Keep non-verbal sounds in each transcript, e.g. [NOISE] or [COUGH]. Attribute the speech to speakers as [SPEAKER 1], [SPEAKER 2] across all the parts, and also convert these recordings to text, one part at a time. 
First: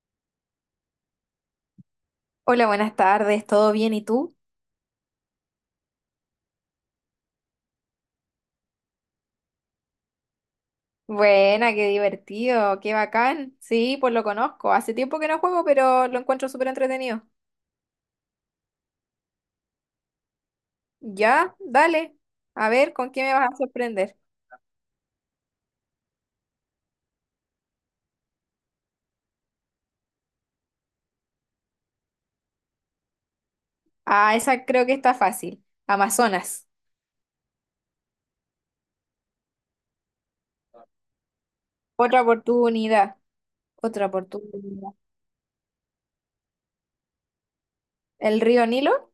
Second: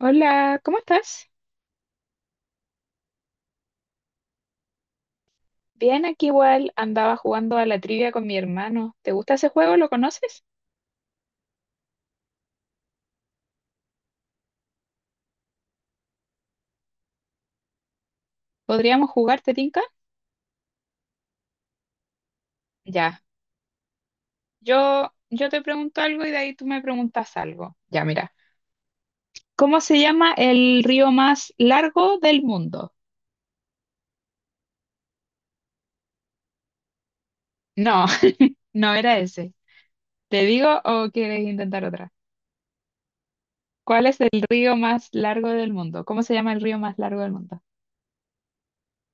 [SPEAKER 1] Hola, ¿cómo estás?
[SPEAKER 2] Hola, buenas tardes, ¿todo bien y tú?
[SPEAKER 1] Bien, aquí igual andaba jugando a la trivia con mi hermano. ¿Te gusta ese juego? ¿Lo conoces?
[SPEAKER 2] Buena, qué divertido, qué bacán. Sí, pues lo conozco. Hace tiempo que no juego, pero lo encuentro súper entretenido.
[SPEAKER 1] ¿Podríamos jugar, te tinca?
[SPEAKER 2] Ya, dale. A ver, ¿con
[SPEAKER 1] Ya.
[SPEAKER 2] qué me vas a sorprender?
[SPEAKER 1] Yo te pregunto algo y de ahí tú me preguntas algo. Ya, mira. ¿Cómo se llama el río más largo del mundo?
[SPEAKER 2] Ah, esa creo que está fácil. Amazonas.
[SPEAKER 1] No, [LAUGHS] no era ese. ¿Te digo o quieres intentar otra?
[SPEAKER 2] Otra oportunidad.
[SPEAKER 1] ¿Cuál
[SPEAKER 2] Otra
[SPEAKER 1] es el río
[SPEAKER 2] oportunidad.
[SPEAKER 1] más largo del mundo? ¿Cómo se llama el río más largo del mundo?
[SPEAKER 2] ¿El río Nilo?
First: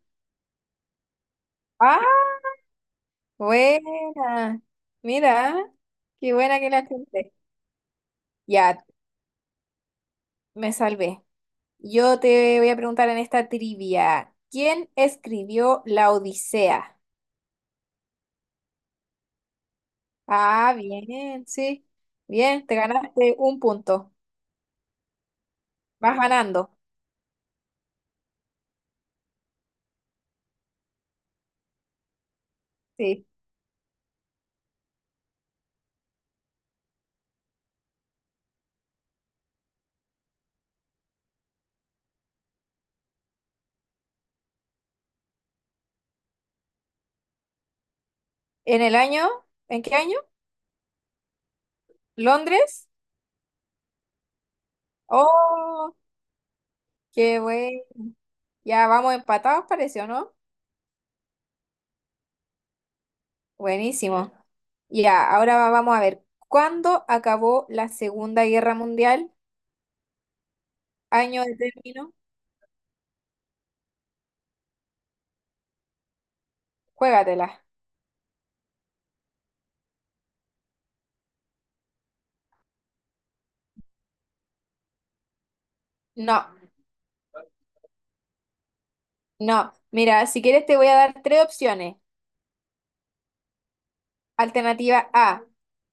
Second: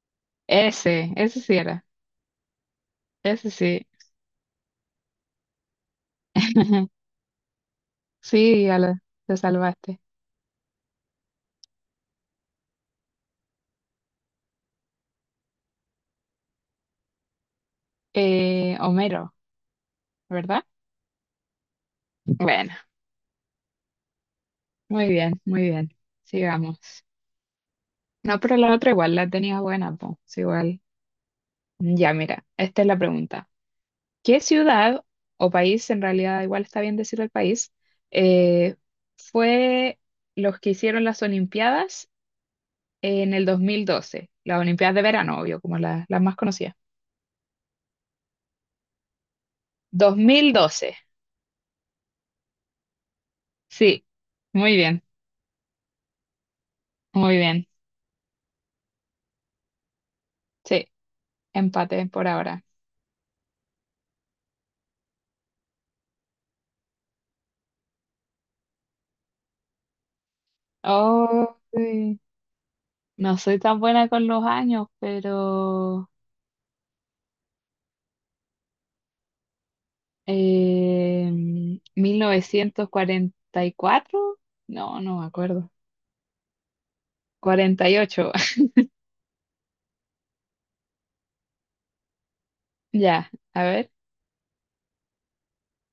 [SPEAKER 1] Ese sí era.
[SPEAKER 2] Ah,
[SPEAKER 1] Ese sí.
[SPEAKER 2] buena. Mira, qué buena que la
[SPEAKER 1] [LAUGHS]
[SPEAKER 2] gente.
[SPEAKER 1] Sí,
[SPEAKER 2] Ya,
[SPEAKER 1] ala, te salvaste.
[SPEAKER 2] me salvé. Yo te voy a preguntar en esta trivia, ¿quién escribió La Odisea?
[SPEAKER 1] Homero, ¿verdad?
[SPEAKER 2] Ah, bien, sí. Bien,
[SPEAKER 1] Bueno,
[SPEAKER 2] te ganaste un punto.
[SPEAKER 1] muy bien, muy bien.
[SPEAKER 2] Vas ganando.
[SPEAKER 1] Sigamos. No, pero la otra igual la tenía buena, pues, igual. Ya, mira, esta es la
[SPEAKER 2] Sí.
[SPEAKER 1] pregunta. ¿Qué ciudad o país, en realidad igual está bien decir el país, eh, fue los que hicieron las Olimpiadas en el 2012? Las Olimpiadas de verano, obvio, como las más conocidas.
[SPEAKER 2] ¿En el año? ¿En qué año?
[SPEAKER 1] 2012,
[SPEAKER 2] ¿Londres?
[SPEAKER 1] sí. Muy bien,
[SPEAKER 2] Oh,
[SPEAKER 1] muy
[SPEAKER 2] qué
[SPEAKER 1] bien.
[SPEAKER 2] bueno. Ya vamos empatados, parece, ¿o no?
[SPEAKER 1] Sí, empate por ahora.
[SPEAKER 2] Buenísimo. Ya, ahora vamos a ver. ¿Cuándo acabó la Segunda Guerra Mundial? ¿Año de
[SPEAKER 1] Oh,
[SPEAKER 2] término?
[SPEAKER 1] sí. No soy tan buena con los años, pero
[SPEAKER 2] Juégatela.
[SPEAKER 1] eh, 1944 no, no me acuerdo.
[SPEAKER 2] No,
[SPEAKER 1] 48. [LAUGHS]
[SPEAKER 2] no. Mira, si quieres te voy a dar tres opciones.
[SPEAKER 1] Ya, a ver.
[SPEAKER 2] Alternativa A,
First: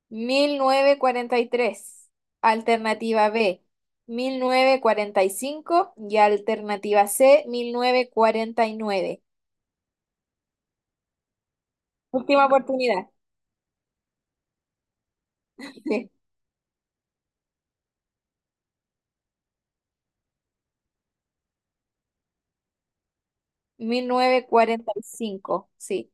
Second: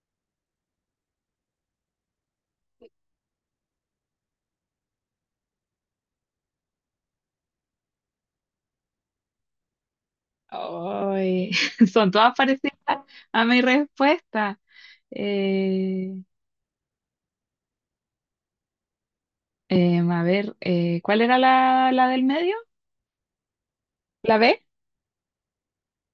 [SPEAKER 2] 1943. Alternativa B, mil novecientos cuarenta y cinco y alternativa C, 1949.
[SPEAKER 1] Ay, [LAUGHS] son todas
[SPEAKER 2] Última
[SPEAKER 1] parecidas
[SPEAKER 2] oportunidad.
[SPEAKER 1] a mi respuesta.
[SPEAKER 2] Sí,
[SPEAKER 1] Eh, a ver, ¿cuál era la del medio?
[SPEAKER 2] mil
[SPEAKER 1] ¿La
[SPEAKER 2] novecientos
[SPEAKER 1] B?
[SPEAKER 2] cuarenta y cinco. Sí,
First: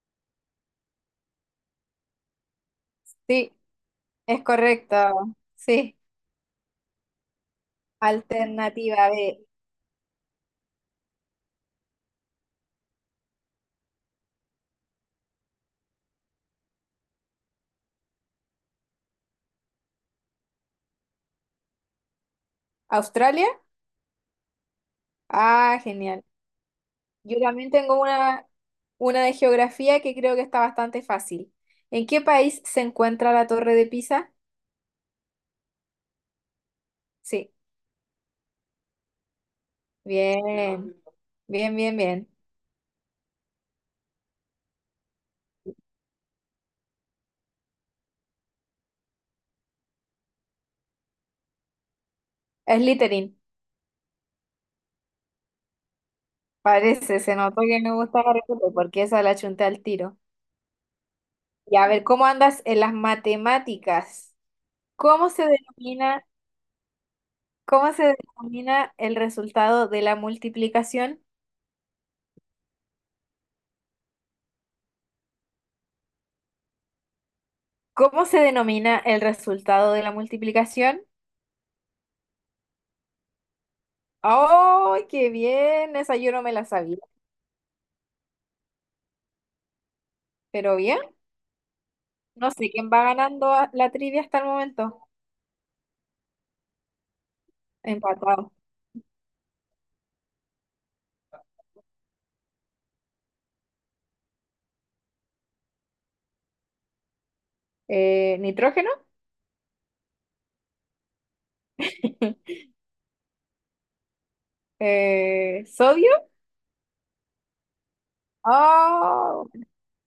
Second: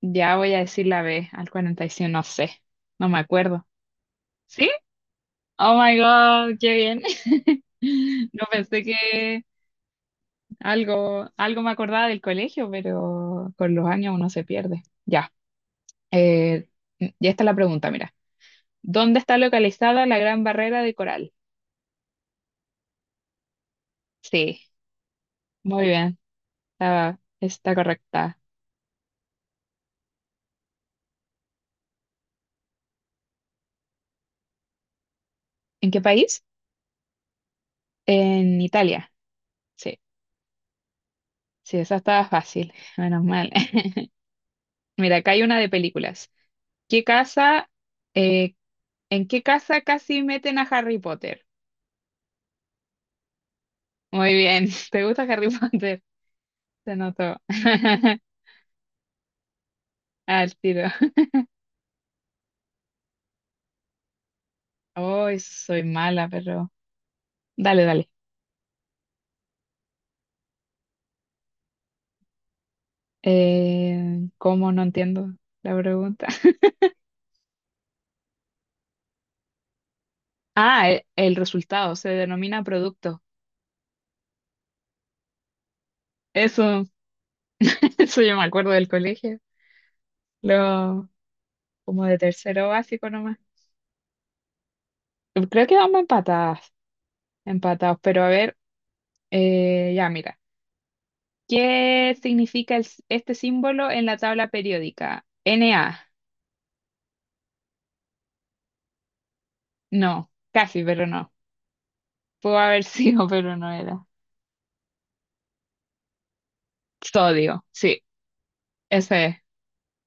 [SPEAKER 1] Ya voy a decir la B, al 45 no sé, no me
[SPEAKER 2] sí,
[SPEAKER 1] acuerdo.
[SPEAKER 2] es
[SPEAKER 1] ¿Sí?
[SPEAKER 2] correcto.
[SPEAKER 1] Oh
[SPEAKER 2] Sí.
[SPEAKER 1] my God, qué bien. [LAUGHS] No pensé
[SPEAKER 2] Alternativa
[SPEAKER 1] que.
[SPEAKER 2] B,
[SPEAKER 1] Algo me acordaba del colegio, pero con los años uno se pierde. Ya, eh, ya está la pregunta, mira. ¿Dónde está localizada la Gran Barrera de Coral?
[SPEAKER 2] Australia.
[SPEAKER 1] Sí,
[SPEAKER 2] Ah,
[SPEAKER 1] muy bien,
[SPEAKER 2] genial.
[SPEAKER 1] está,
[SPEAKER 2] Yo también
[SPEAKER 1] está
[SPEAKER 2] tengo
[SPEAKER 1] correcta.
[SPEAKER 2] una de geografía que creo que está bastante fácil. ¿En qué país se encuentra la Torre de Pisa?
[SPEAKER 1] ¿En qué país?
[SPEAKER 2] Sí.
[SPEAKER 1] En Italia. Sí,
[SPEAKER 2] Bien, bien,
[SPEAKER 1] sí, esa
[SPEAKER 2] bien,
[SPEAKER 1] estaba
[SPEAKER 2] bien.
[SPEAKER 1] fácil, menos mal. [LAUGHS] Mira, acá hay una de películas. ¿Qué casa, eh, en qué casa casi meten a Harry Potter?
[SPEAKER 2] Es Slytherin,
[SPEAKER 1] Muy bien, [LAUGHS] ¿te gusta Harry Potter? Se
[SPEAKER 2] parece, se
[SPEAKER 1] notó.
[SPEAKER 2] notó que me gusta
[SPEAKER 1] [LAUGHS]
[SPEAKER 2] Harry Potter porque esa la chunté al tiro.
[SPEAKER 1] Al tiro.
[SPEAKER 2] Y a ver, ¿cómo andas en las matemáticas? ¿Cómo
[SPEAKER 1] Hoy
[SPEAKER 2] se
[SPEAKER 1] soy
[SPEAKER 2] denomina,
[SPEAKER 1] mala, pero dale,
[SPEAKER 2] cómo
[SPEAKER 1] dale.
[SPEAKER 2] se denomina el resultado de la multiplicación?
[SPEAKER 1] ¿Cómo no entiendo la pregunta? [LAUGHS]
[SPEAKER 2] ¿Cómo se denomina el resultado de la
[SPEAKER 1] Ah,
[SPEAKER 2] multiplicación?
[SPEAKER 1] el resultado se denomina producto.
[SPEAKER 2] ¡Ay, qué bien! Esa yo no me la
[SPEAKER 1] Eso,
[SPEAKER 2] sabía.
[SPEAKER 1] [LAUGHS] eso yo me acuerdo del colegio,
[SPEAKER 2] Pero bien,
[SPEAKER 1] lo, como de
[SPEAKER 2] no
[SPEAKER 1] tercero
[SPEAKER 2] sé quién va
[SPEAKER 1] básico nomás.
[SPEAKER 2] ganando la trivia hasta el momento.
[SPEAKER 1] Creo que vamos empatadas, empatados, pero a
[SPEAKER 2] Empatado.
[SPEAKER 1] ver, ya mira. ¿Qué significa este símbolo en la tabla periódica? Na.
[SPEAKER 2] ¿Nitrógeno?
[SPEAKER 1] No, casi, pero no. Pudo
[SPEAKER 2] [LAUGHS]
[SPEAKER 1] haber sido, [LAUGHS] pero no era.
[SPEAKER 2] ¿Sodio?
[SPEAKER 1] Sodio, sí, ese es.
[SPEAKER 2] Ah,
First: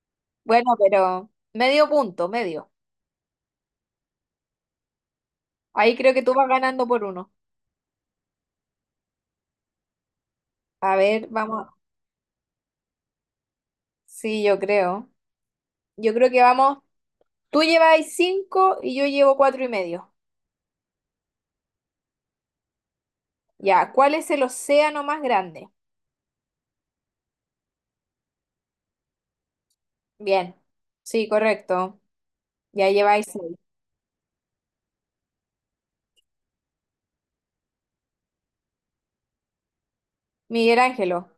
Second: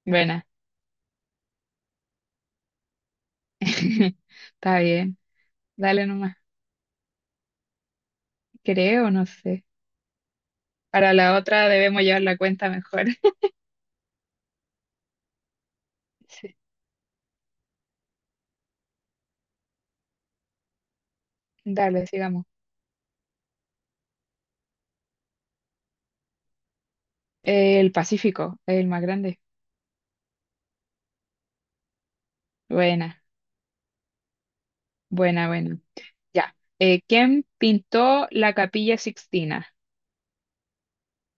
[SPEAKER 1] Buena.
[SPEAKER 2] bueno, pero medio punto, medio.
[SPEAKER 1] [LAUGHS] Está bien,
[SPEAKER 2] Ahí
[SPEAKER 1] dale
[SPEAKER 2] creo que tú
[SPEAKER 1] nomás.
[SPEAKER 2] vas ganando por uno.
[SPEAKER 1] Creo, no sé.
[SPEAKER 2] A
[SPEAKER 1] Para
[SPEAKER 2] ver,
[SPEAKER 1] la
[SPEAKER 2] vamos.
[SPEAKER 1] otra debemos llevar la cuenta mejor. [LAUGHS]
[SPEAKER 2] Sí, yo creo. Yo creo que
[SPEAKER 1] Sí.
[SPEAKER 2] vamos. Tú lleváis cinco y yo llevo cuatro y medio.
[SPEAKER 1] Dale, sigamos.
[SPEAKER 2] Ya, ¿cuál es el océano más grande?
[SPEAKER 1] El Pacífico, el más grande.
[SPEAKER 2] Bien. Sí, correcto. Ya
[SPEAKER 1] Buena,
[SPEAKER 2] lleváis seis.
[SPEAKER 1] buena, buena. Ya. ¿Quién pintó la Capilla Sixtina?
[SPEAKER 2] Miguel Ángelo.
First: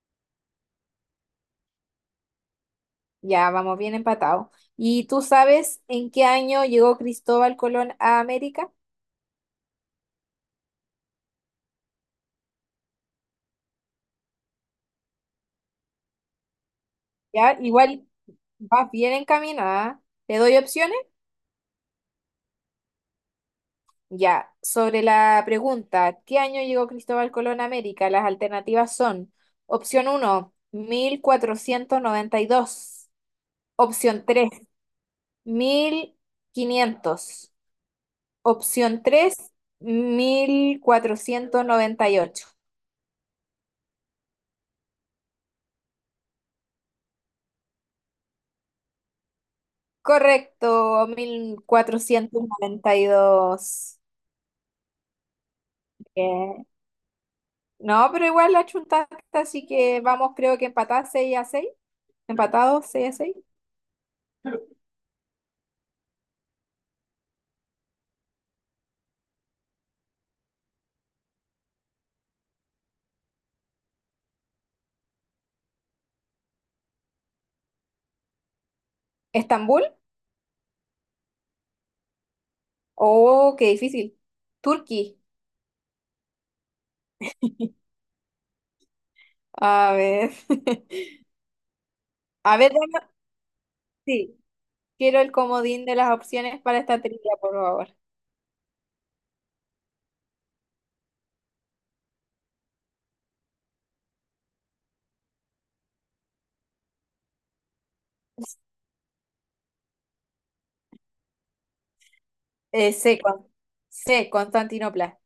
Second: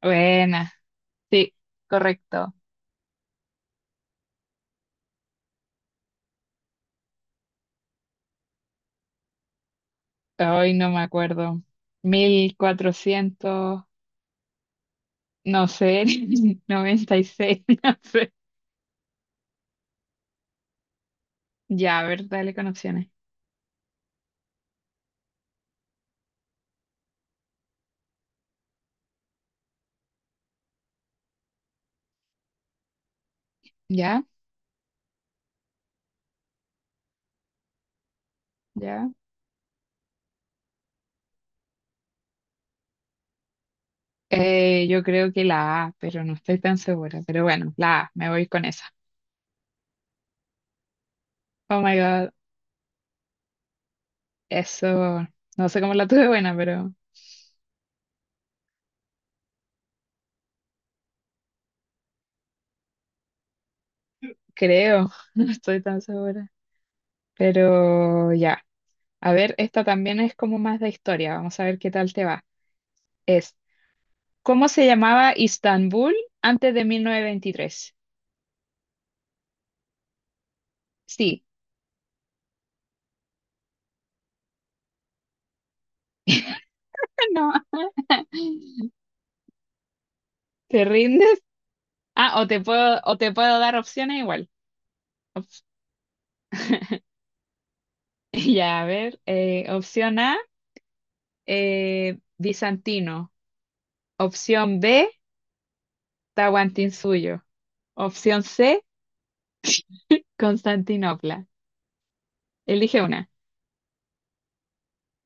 [SPEAKER 1] Buena, sí, correcto.
[SPEAKER 2] Ya, vamos bien empatado. ¿Y tú sabes en qué año llegó Cristóbal Colón a América?
[SPEAKER 1] Hoy no me acuerdo. 1400 no sé, [LAUGHS] noventa y
[SPEAKER 2] Ya,
[SPEAKER 1] seis [LAUGHS] No
[SPEAKER 2] igual
[SPEAKER 1] sé.
[SPEAKER 2] vas bien encaminada. ¿Te doy opciones?
[SPEAKER 1] Ya, a ver, dale con opciones.
[SPEAKER 2] Ya, sobre la pregunta, ¿qué año llegó Cristóbal Colón a América? Las alternativas son opción uno, 1492;
[SPEAKER 1] ¿Ya?
[SPEAKER 2] opción tres, 1500; opción
[SPEAKER 1] ¿Ya?
[SPEAKER 2] tres, 1498.
[SPEAKER 1] Yo creo que la A, pero no estoy tan segura. Pero bueno, la A, me voy con esa.
[SPEAKER 2] Correcto,
[SPEAKER 1] Oh my God,
[SPEAKER 2] 1492.
[SPEAKER 1] eso, no sé cómo la tuve buena,
[SPEAKER 2] Bien.
[SPEAKER 1] pero
[SPEAKER 2] No, pero igual la chuntaste, así que vamos, creo que empatadas 6 a 6, empatados 6 a 6.
[SPEAKER 1] creo, [LAUGHS] no estoy tan segura. Pero ya, a ver, esta también es como más de historia, vamos a ver qué tal te va. Es, ¿Cómo se llamaba Istanbul antes de 1923?
[SPEAKER 2] ¿Estambul?
[SPEAKER 1] Sí,
[SPEAKER 2] Oh, qué difícil. Turquí.
[SPEAKER 1] [LAUGHS] no,
[SPEAKER 2] A ver.
[SPEAKER 1] ¿te
[SPEAKER 2] [LAUGHS]
[SPEAKER 1] rindes? Ah, o
[SPEAKER 2] A
[SPEAKER 1] te
[SPEAKER 2] ver,
[SPEAKER 1] puedo, dar opciones
[SPEAKER 2] sí.
[SPEAKER 1] igual.
[SPEAKER 2] Quiero el
[SPEAKER 1] Op-
[SPEAKER 2] comodín de las opciones para esta trivia, por favor.
[SPEAKER 1] [LAUGHS] ya, a ver, opción A, bizantino. Opción B, Tahuantinsuyo. Opción C, Constantinopla. Elige
[SPEAKER 2] C,
[SPEAKER 1] una.
[SPEAKER 2] C, Constantinopla.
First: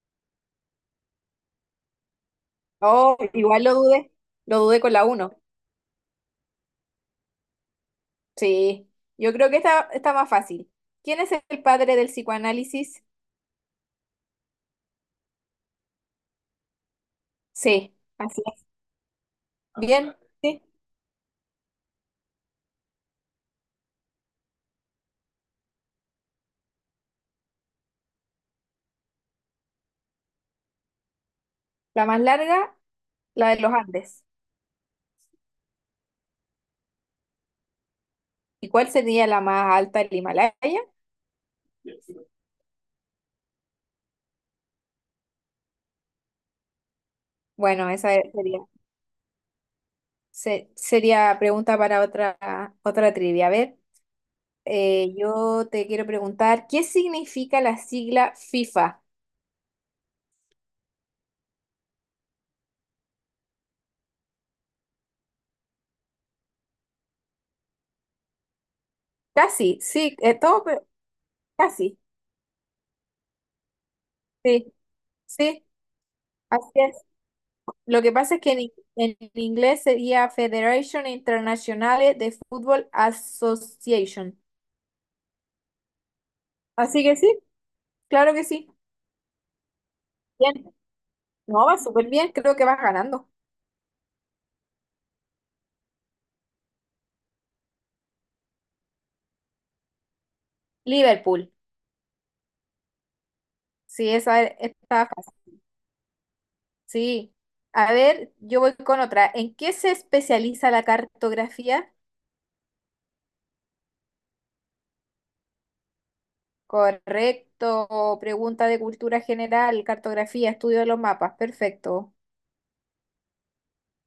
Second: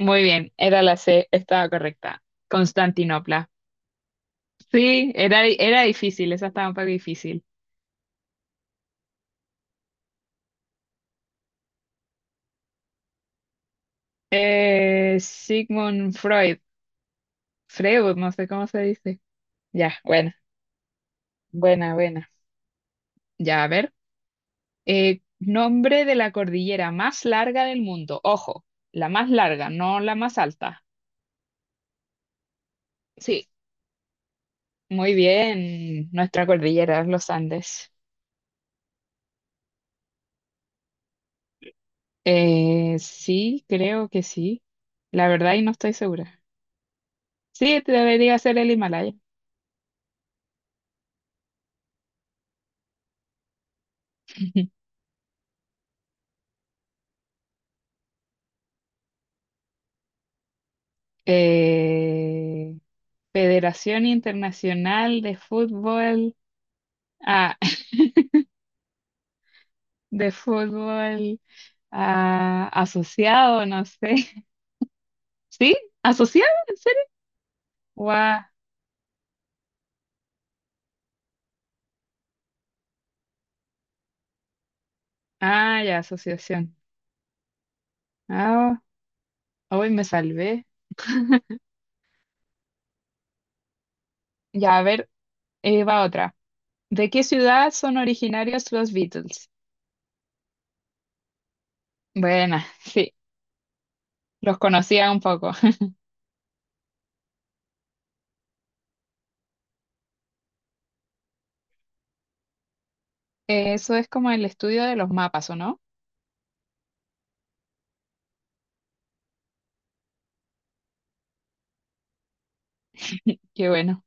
[SPEAKER 1] Muy bien, era la C, estaba correcta.
[SPEAKER 2] Oh,
[SPEAKER 1] Constantinopla.
[SPEAKER 2] igual lo dudé. Lo dudé con la
[SPEAKER 1] Sí,
[SPEAKER 2] uno.
[SPEAKER 1] era difícil, esa estaba un poco difícil.
[SPEAKER 2] Sí. Yo creo que está más fácil. ¿Quién es el padre del psicoanálisis?
[SPEAKER 1] Sigmund Freud.
[SPEAKER 2] C.
[SPEAKER 1] Freud, no
[SPEAKER 2] Así
[SPEAKER 1] sé
[SPEAKER 2] es.
[SPEAKER 1] cómo se dice. Ya,
[SPEAKER 2] Bien.
[SPEAKER 1] buena,
[SPEAKER 2] Sí.
[SPEAKER 1] buena, buena. Ya, a ver. Nombre de la cordillera más larga del mundo. Ojo, la más larga, no la más alta.
[SPEAKER 2] La más larga,
[SPEAKER 1] Sí,
[SPEAKER 2] la de los Andes.
[SPEAKER 1] muy bien. Nuestra cordillera, los Andes.
[SPEAKER 2] ¿Y cuál sería la más alta, el Himalaya?
[SPEAKER 1] Sí, creo que sí. La verdad, y no estoy segura. Sí,
[SPEAKER 2] Bueno,
[SPEAKER 1] te
[SPEAKER 2] esa
[SPEAKER 1] debería ser
[SPEAKER 2] sería.
[SPEAKER 1] el Himalaya.
[SPEAKER 2] Sería pregunta para otra trivia. A ver,
[SPEAKER 1] [LAUGHS]
[SPEAKER 2] yo te quiero preguntar, ¿qué significa la sigla FIFA?
[SPEAKER 1] Eh, Federación Internacional de Fútbol, ah, [LAUGHS]
[SPEAKER 2] Casi, sí,
[SPEAKER 1] de
[SPEAKER 2] todo, pero
[SPEAKER 1] fútbol
[SPEAKER 2] casi,
[SPEAKER 1] ah, asociado, no sé. [LAUGHS]
[SPEAKER 2] sí, sí,
[SPEAKER 1] ¿Sí? ¿Asociado?
[SPEAKER 2] así
[SPEAKER 1] ¿En
[SPEAKER 2] es.
[SPEAKER 1] serio?
[SPEAKER 2] Lo que pasa
[SPEAKER 1] Guau.
[SPEAKER 2] es que en inglés sería Federation Internationale de Football Association.
[SPEAKER 1] Ah, ya, asociación.
[SPEAKER 2] Así que sí, claro que sí.
[SPEAKER 1] Ah, hoy me
[SPEAKER 2] Bien,
[SPEAKER 1] salvé.
[SPEAKER 2] no, va súper bien, creo que vas ganando.
[SPEAKER 1] Ya, a ver, va otra. ¿De qué ciudad son originarios los Beatles?
[SPEAKER 2] Liverpool,
[SPEAKER 1] Buena, [LAUGHS] sí,
[SPEAKER 2] sí, esa
[SPEAKER 1] los
[SPEAKER 2] está
[SPEAKER 1] conocía un
[SPEAKER 2] fácil.
[SPEAKER 1] poco.
[SPEAKER 2] Sí. A ver, yo voy con otra. ¿En qué se especializa la cartografía?
[SPEAKER 1] Eso es como el estudio de los mapas, ¿o no?
[SPEAKER 2] Correcto. Pregunta de cultura general, cartografía, estudio de los mapas. Perfecto.
[SPEAKER 1] Qué bueno.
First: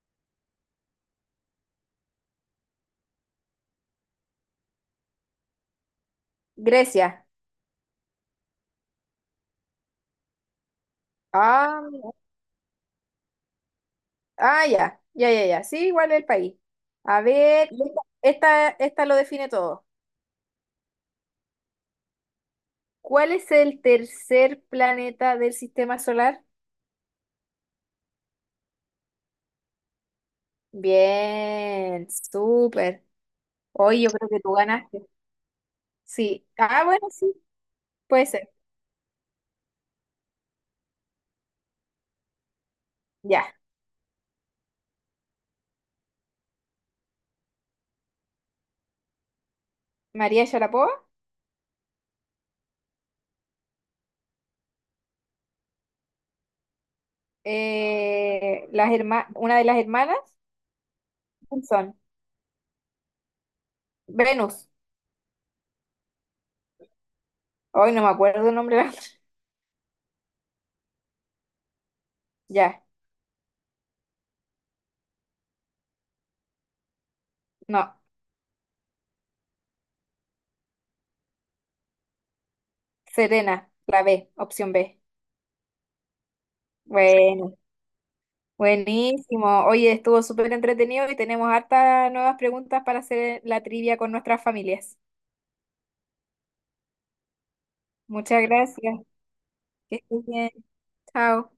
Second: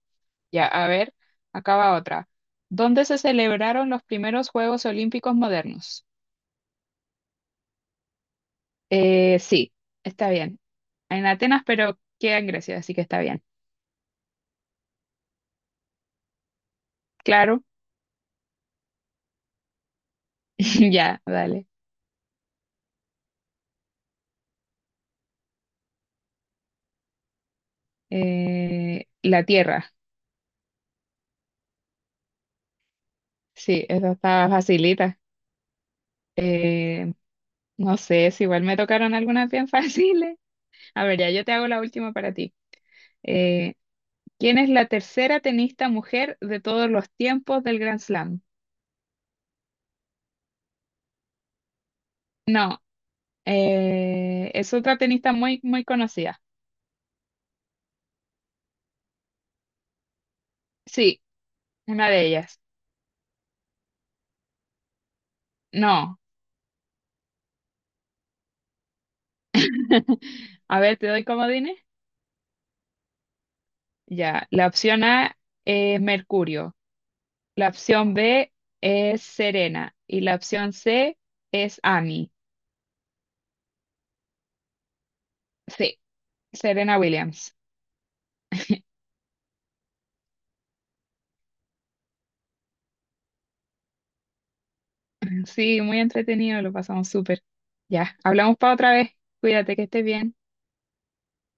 [SPEAKER 1] Ya, a ver, acaba otra. ¿Dónde se celebraron los primeros Juegos Olímpicos modernos?
[SPEAKER 2] Grecia.
[SPEAKER 1] Sí, está bien. En Atenas,
[SPEAKER 2] Ah,
[SPEAKER 1] pero queda en Grecia, así que está bien.
[SPEAKER 2] ah, ya, ya, ya, ya. Sí, igual el país. A
[SPEAKER 1] Claro,
[SPEAKER 2] ver, y esta lo define todo.
[SPEAKER 1] [LAUGHS] ya, dale.
[SPEAKER 2] ¿Cuál es el tercer planeta del sistema solar?
[SPEAKER 1] La Tierra,
[SPEAKER 2] Bien, súper.
[SPEAKER 1] sí,
[SPEAKER 2] Hoy yo
[SPEAKER 1] esa
[SPEAKER 2] creo que
[SPEAKER 1] está
[SPEAKER 2] tú ganaste.
[SPEAKER 1] facilita.
[SPEAKER 2] Sí. Ah, bueno,
[SPEAKER 1] Eh,
[SPEAKER 2] sí,
[SPEAKER 1] no
[SPEAKER 2] puede
[SPEAKER 1] sé, si
[SPEAKER 2] ser.
[SPEAKER 1] igual me tocaron algunas bien [LAUGHS] fáciles. A ver, ya yo te hago la última para ti.
[SPEAKER 2] Ya.
[SPEAKER 1] Eh, ¿Quién es la tercera tenista mujer de todos los tiempos del Grand Slam?
[SPEAKER 2] María Sharapova.
[SPEAKER 1] No, es otra tenista muy, muy conocida.
[SPEAKER 2] Una de las hermanas,
[SPEAKER 1] Sí,
[SPEAKER 2] ¿quién son?
[SPEAKER 1] una de ellas.
[SPEAKER 2] Venus.
[SPEAKER 1] No,
[SPEAKER 2] Hoy no me acuerdo el nombre de [LAUGHS] otra.
[SPEAKER 1] a ver, te doy comodines.
[SPEAKER 2] Ya,
[SPEAKER 1] Ya, la opción A es Mercurio, la
[SPEAKER 2] no.
[SPEAKER 1] opción B es Serena y la opción C es Annie.
[SPEAKER 2] Serena, la B, opción B.
[SPEAKER 1] Sí, Serena Williams.
[SPEAKER 2] Bueno,
[SPEAKER 1] [LAUGHS]
[SPEAKER 2] buenísimo. Oye, estuvo súper entretenido y tenemos hartas nuevas preguntas para hacer la trivia con nuestras familias.
[SPEAKER 1] Sí, muy entretenido, lo pasamos súper. Ya,
[SPEAKER 2] Muchas
[SPEAKER 1] hablamos para otra
[SPEAKER 2] gracias.
[SPEAKER 1] vez. Cuídate, que
[SPEAKER 2] Que
[SPEAKER 1] estés
[SPEAKER 2] estés
[SPEAKER 1] bien.
[SPEAKER 2] bien. Chao.